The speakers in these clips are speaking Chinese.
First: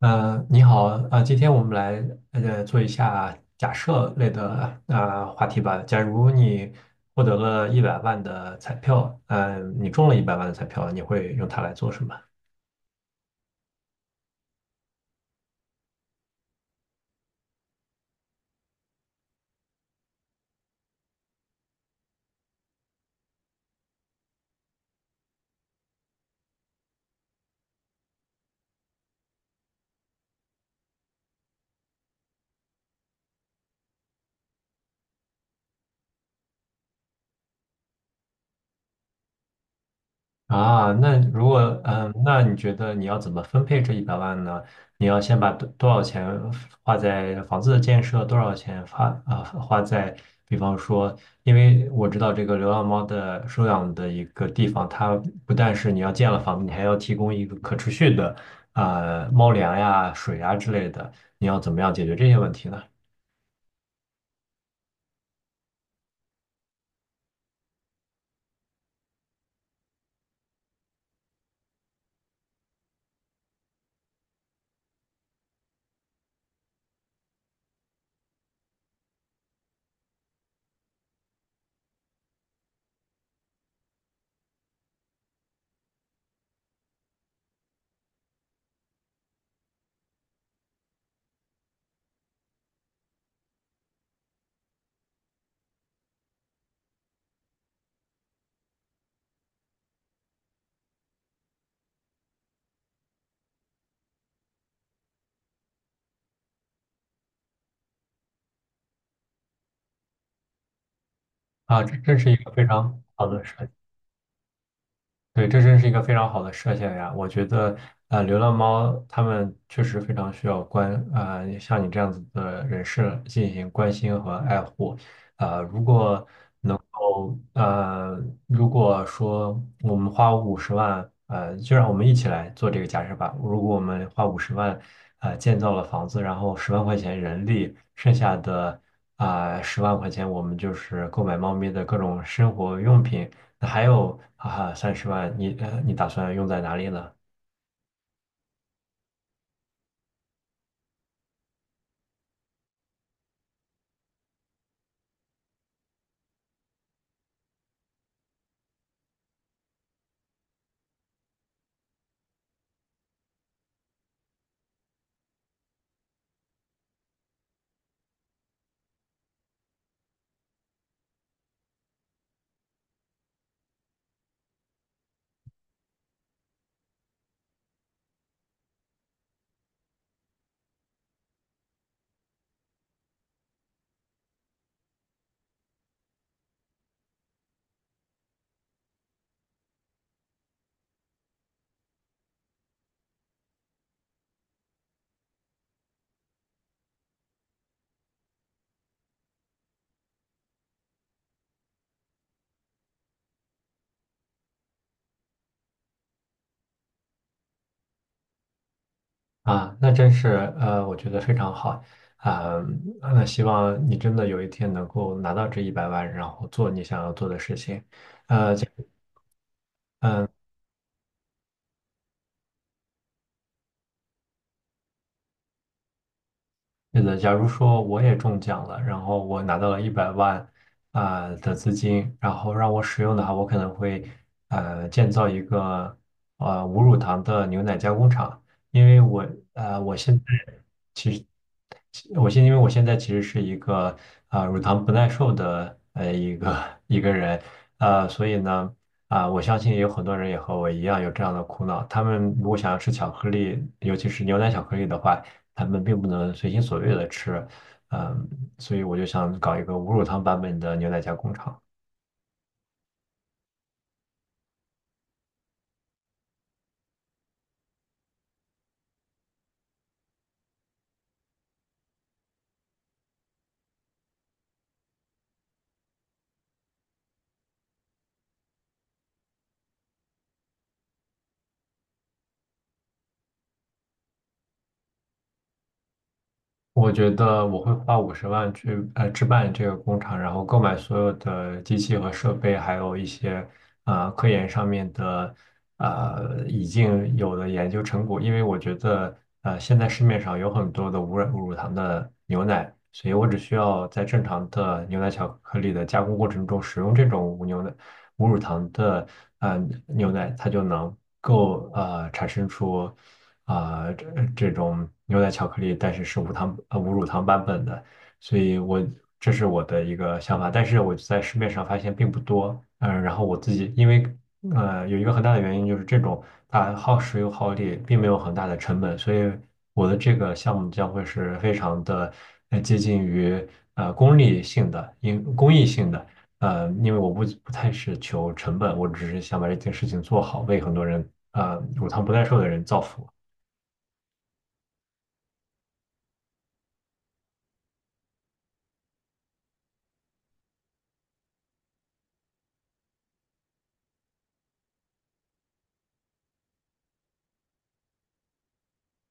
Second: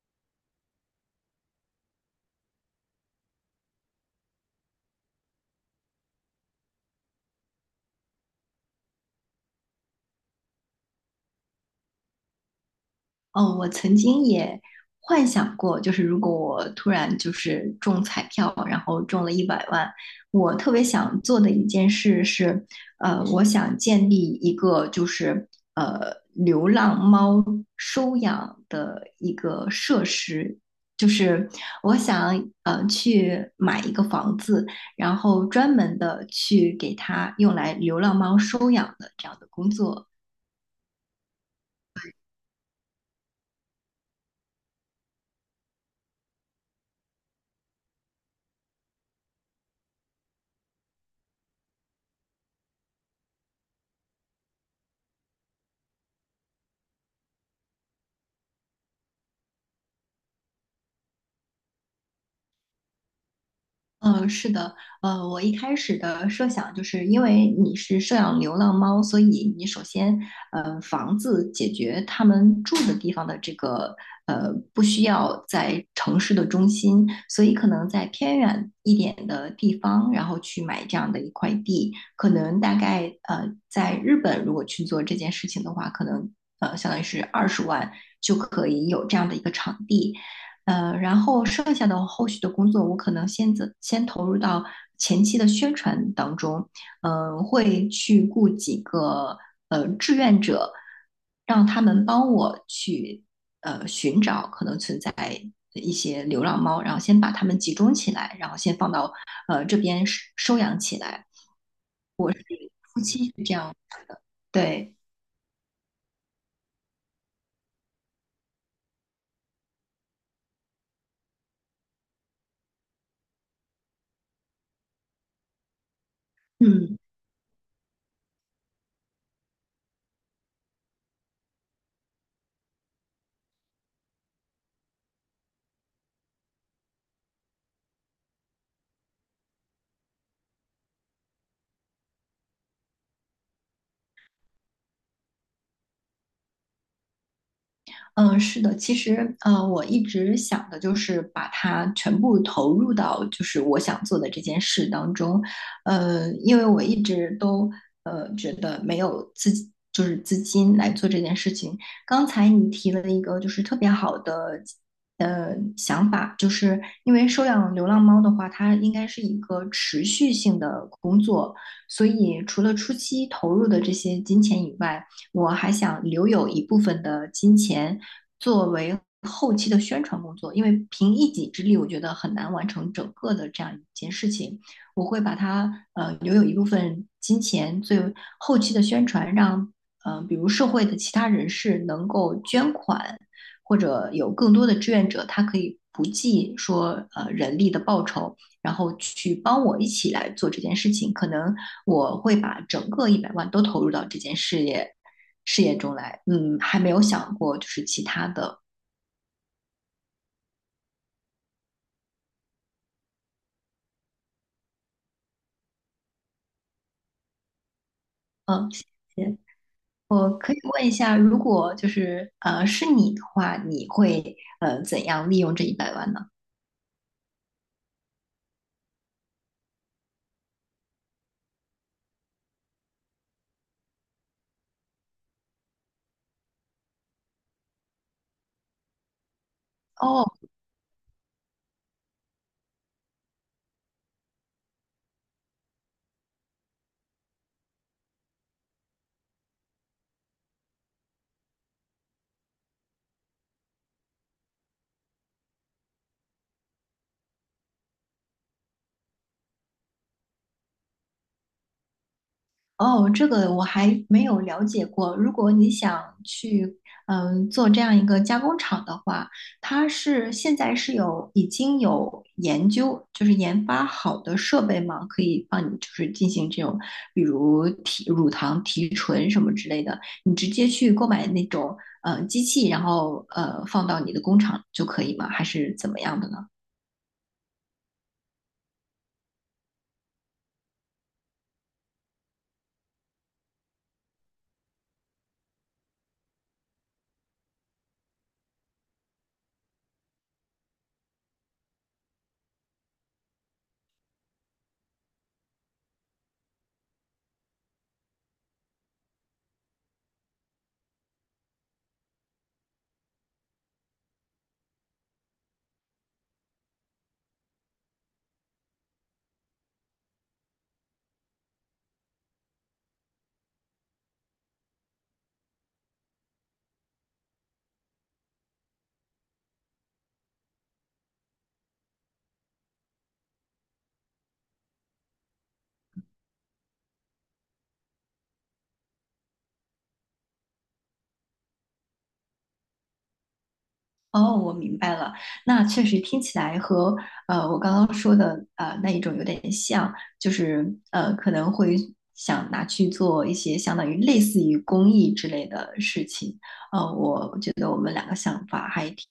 你好。今天我们来做一下假设类的话题吧。假如你获得了一百万的彩票，你中了一百万的彩票，你会用它来做什么？哦，我曾经也幻想过，就是如果我突然就是中彩票，然后中了一百万。我特别想做的一件事是，我想建立一个就是流浪猫收养的一个设施，就是我想去买一个房子，然后专门的去给它用来流浪猫收养的这样的工作。啊，那如果嗯，那你觉得你要怎么分配这一百万呢？你要先把多少钱花在房子的建设，多少钱花在，比方说，因为我知道这个流浪猫的收养的一个地方，它不但是你要建了房子，你还要提供一个可持续的猫粮呀、水呀之类的，你要怎么样解决这些问题呢？嗯，是的，我一开始的设想就是因为你是收养流浪猫，所以你首先，房子解决他们住的地方的这个，不需要在城市的中心，所以可能在偏远一点的地方，然后去买这样的一块地，可能大概，在日本如果去做这件事情的话，可能，相当于是20万就可以有这样的一个场地。然后剩下的后续的工作，我可能先走，先投入到前期的宣传当中，会去雇几个志愿者，让他们帮我去寻找可能存在一些流浪猫，然后先把它们集中起来，然后先放到这边收养起来。啊，这真是我一是个非夫常妻好的是这事。样，对，对，这真是一个非常好的设想呀！我觉得，啊，流浪猫它们确实非常需要啊，像你这样子的人士进行关心和爱护。啊。嗯。后呃，如果说我们花五十万，就让我们一起来做这个假设吧。如果我们花五十万，建造了房子，然后十万块钱人力，剩下的十万块钱，我们就是购买猫咪的各种生活用品。那还有30万，你打算用在哪里呢？嗯，是的，其实，我一直想的就是把它全部投入到就是我想做的这件事当中，因为我一直都觉得没有自己就是资金来做这件事情。刚才你提了一个就是特别好的想法，就是因为收养流浪猫的话，它应该是一个持续性的工作，所以除了初期投入的这些金钱以外，我还想留有一部分的金钱。作为后期的宣传工作，因为凭一己之力，我觉得很难完成整个的这样一件事情。我会把它留有一部分金钱作为后期的宣传，让比如社会的其他人士能够捐款，或者有更多的志愿者，他可以不计说人力的报酬，然后去帮我一起来做这件事情。可能我会把整个一百万都投入到这件事业中来。嗯，还没有想过就是其他的。啊，那真是我觉得非常好啊，那希望你真的有一天能够拿到这一百万，然后做你想要做的事情。呃，嗯，谢谢。我可以问一下，如果就是是你的话，你会怎样利用这一百万呢？对的，假如说我也中奖了，然后我拿到了一百万的资金，然后让我使用的话，我可能会建造一个无乳糖的牛奶加工厂，因为我呃我现在哦。我现因为我现在其实是一个乳糖不耐受的一个 一个人，所以呢我相信也有很多人也和我一样有这样的苦恼。他们如果想要吃巧克力，尤其是牛奶巧克力的话，他们并不能随心所欲的吃。嗯、所以我就想搞一个无乳糖版本的牛奶加工厂。哦，这个我还没有了解过。如果你想去，做这样一个加工厂的话，它是现在是有已经有研究，就是研发好的设备嘛，可以帮你就是进行这种，比如提乳糖提纯什么之类的，你直接去购买那种机器，然后放到你的工厂就可以吗？还是怎么样的呢？我觉得我会花五十万去置办这个工厂，然后购买所有的机器和设备，还有一些科研上面的已经有的研究成果。因为我觉得现在市面上有很多的无乳糖的牛奶，所以我只需要在正常的牛奶巧克力的加工过程中使用这种无牛奶无乳糖的牛奶，它就能够产生出。这种牛奶巧克力，但是是无乳糖版本的，所以这是我的一个想法，但是我在市面上发现并不多。嗯、然后我自己因为有一个很大的原因就是这种它耗时又耗力，并没有很大的成本，所以我的这个项目将会是非常的接近于功利性的，因公益性的。因为我不太是求成本，我只是想把这件事情做好，为很多人，乳糖不耐受的人造福。哦，我明白了。那确实听起来和我刚刚说的那一种有点像，就是可能会想拿去做一些相当于类似于公益之类的事情。我觉得我们两个想法还挺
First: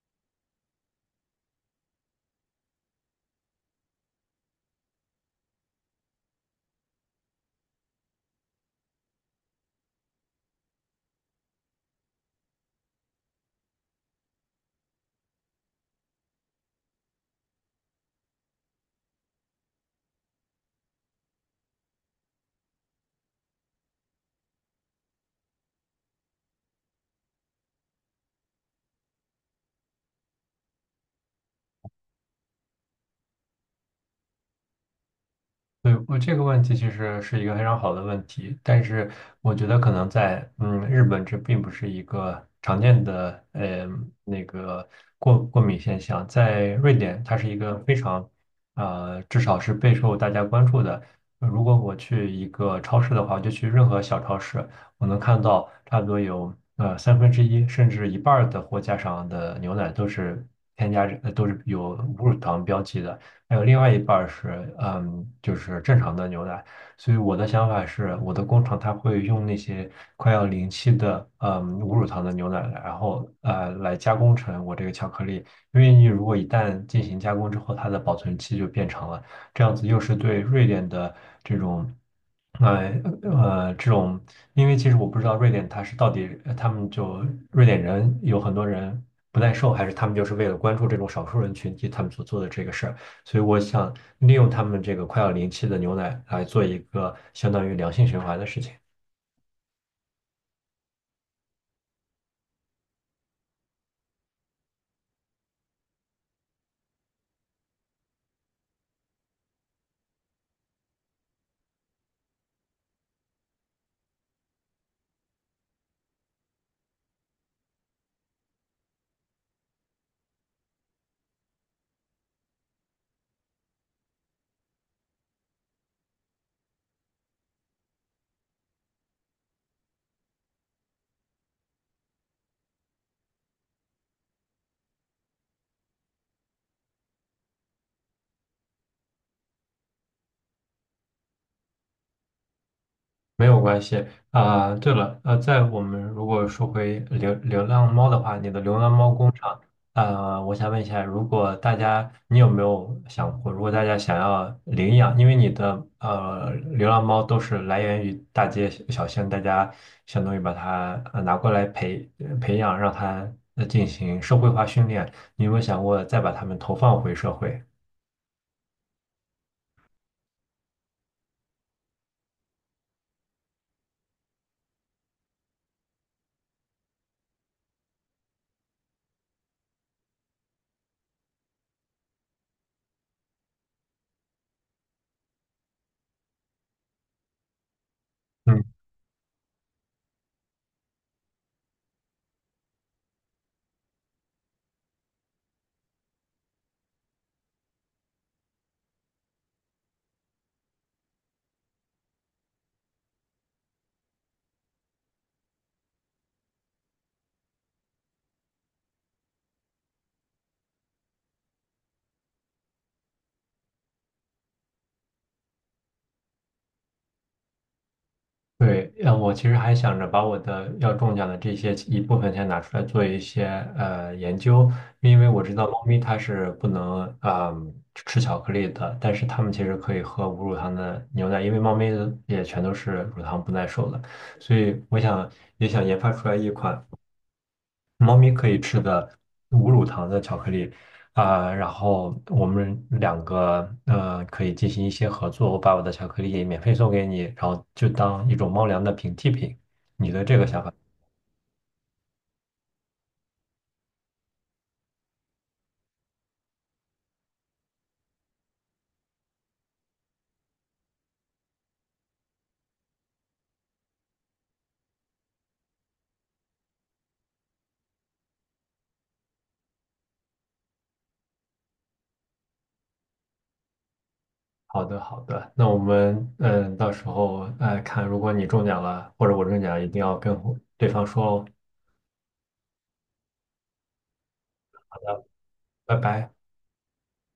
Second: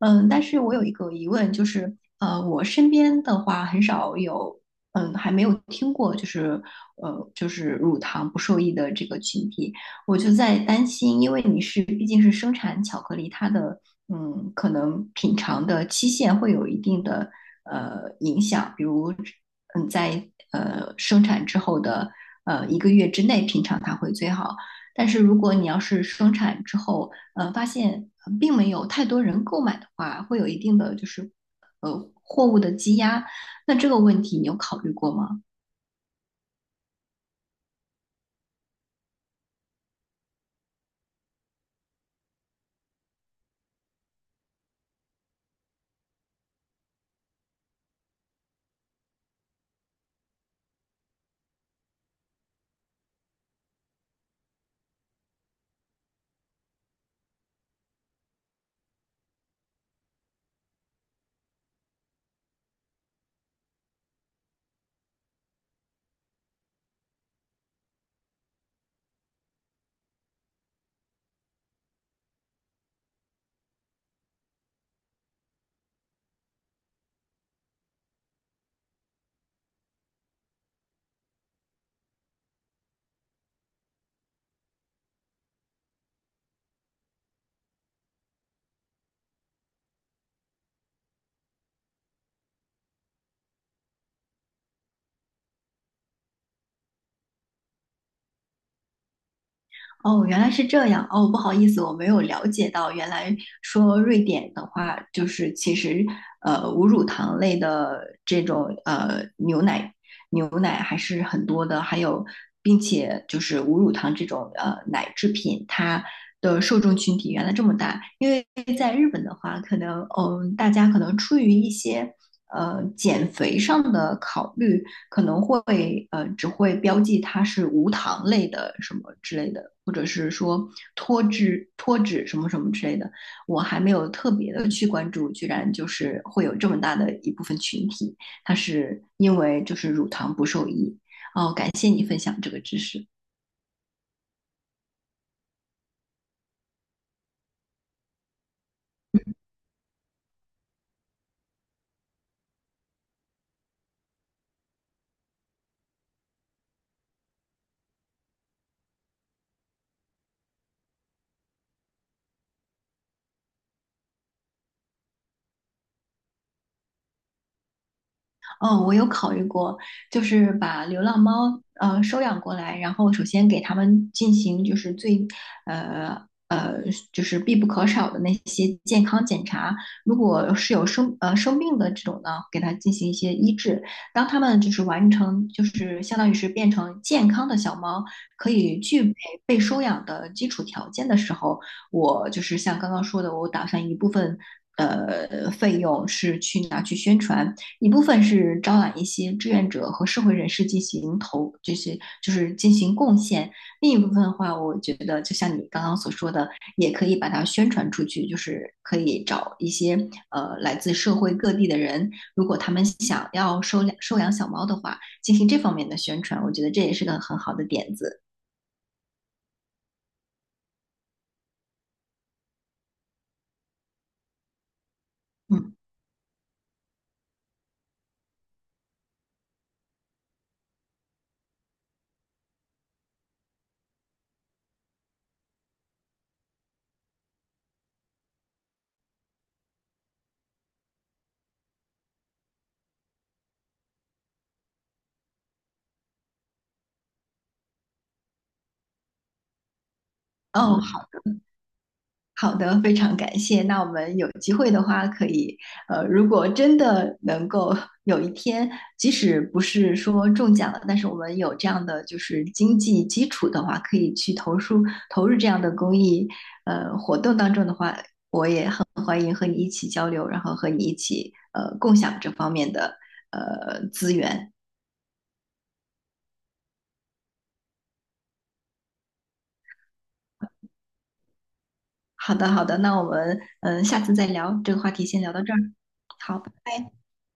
嗯，但是我有一个疑问，就是，我身边的话很少有，还没有听过，就是乳糖不受益的这个群体，我就在担心，因为你是毕竟是生产巧克力，它的，可能品尝的期限会有一定的影响，比如，在生产之后的1个月之内品尝它会最好，但是如果你要是生产之后，发现并没有太多人购买的话，会有一定的就是货物的积压。那这个问题你有考虑过吗？对，我这个问题其实是一个非常好的问题，但是我觉得可能在日本这并不是一个常见的那个过敏现象，在瑞典它是一个非常至少是备受大家关注的。如果我去一个超市的话，就去任何小超市，我能看到差不多有1/3甚至一半儿的货架上的牛奶都是添加着呃都是有无乳糖标记的。还有另外一半儿是，就是正常的牛奶。所以我的想法是，我的工厂它会用那些快要临期的，无乳糖的牛奶，然后来加工成我这个巧克力。因为你如果一旦进行加工之后，它的保存期就变长了，这样子又是对瑞典的这种。呃这种，因为其实我不知道瑞典它是到底呃他们就瑞典人有很多人不耐受，还是他们就是为了关注这种少数人群体，他们所做的这个事儿。所以我想利用他们这个快要临期的牛奶来做一个相当于良性循环的事情。哦，原来是这样。哦，不好意思，我没有了解到，原来说瑞典的话，就是其实无乳糖类的这种牛奶，还是很多的，还有并且就是无乳糖这种奶制品，它的受众群体原来这么大。因为在日本的话，可能大家可能出于一些减肥上的考虑，可能会只会标记它是无糖类的什么之类的，或者是说脱脂什么什么之类的。我还没有特别的去关注，居然就是会有这么大的一部分群体，它是因为就是乳糖不受益。哦，感谢你分享这个知识。没有关系啊，对了，在我们如果说回流流浪猫的话，你的流浪猫工厂，我想问一下，如果大家，你有没有想过，如果大家想要领养，因为你的流浪猫都是来源于大街小小巷，大家相当于把它拿过来培养，让它进行社会化训练，你有没有想过再把它们投放回社会？哦，我有考虑过，就是把流浪猫收养过来，然后首先给它们进行就是最呃呃就是必不可少的那些健康检查，如果是有生病的这种呢，给它进行一些医治。当它们就是完成就是相当于是变成健康的小猫，可嗯。以具备被收养的基础条件的时候，我就是像刚刚说的，我打算一部分。费用是去拿去宣传，一部分是招揽一些志愿者和社会人士进行就是进行贡献；另一部分的话，我觉得就像你刚刚所说的，也可以把它宣传出去，就是可以找一些来自社会各地的人，如果他们想要收养小猫的话，进行这方面的宣传，我觉得这也是个很好的点子。对，我其实还想着把我的要中奖的这些一部分钱拿出来做一些研究，因为我知道嗯，猫咪它是不能吃巧克力的，但是它们其实可以喝无乳糖的牛奶，因为猫咪也全都是乳糖不耐受的，所以也想研发出来一款。猫咪可以吃的无乳糖的巧克力。然后我们两个可以进行一些合作，我把我的巧克力免费送给你，然后就当一种猫粮的平替品。你的这个想法？哦，好的，非常感谢。那我们有机会的话，可以，如果真的能够有一天，即使不是说中奖了，但是我们有这样的就是经济基础的话，可以去投入这样的公益活动当中的话，欢迎和你一起交流，然后和你一起共享这方面的资源。好的，好的，那我们到时候看，如果你中奖了，或者我中奖了，一定要跟对方说哦。好的，好的，那我们下次再聊这个话题，先聊到这儿。拜拜。好，拜拜。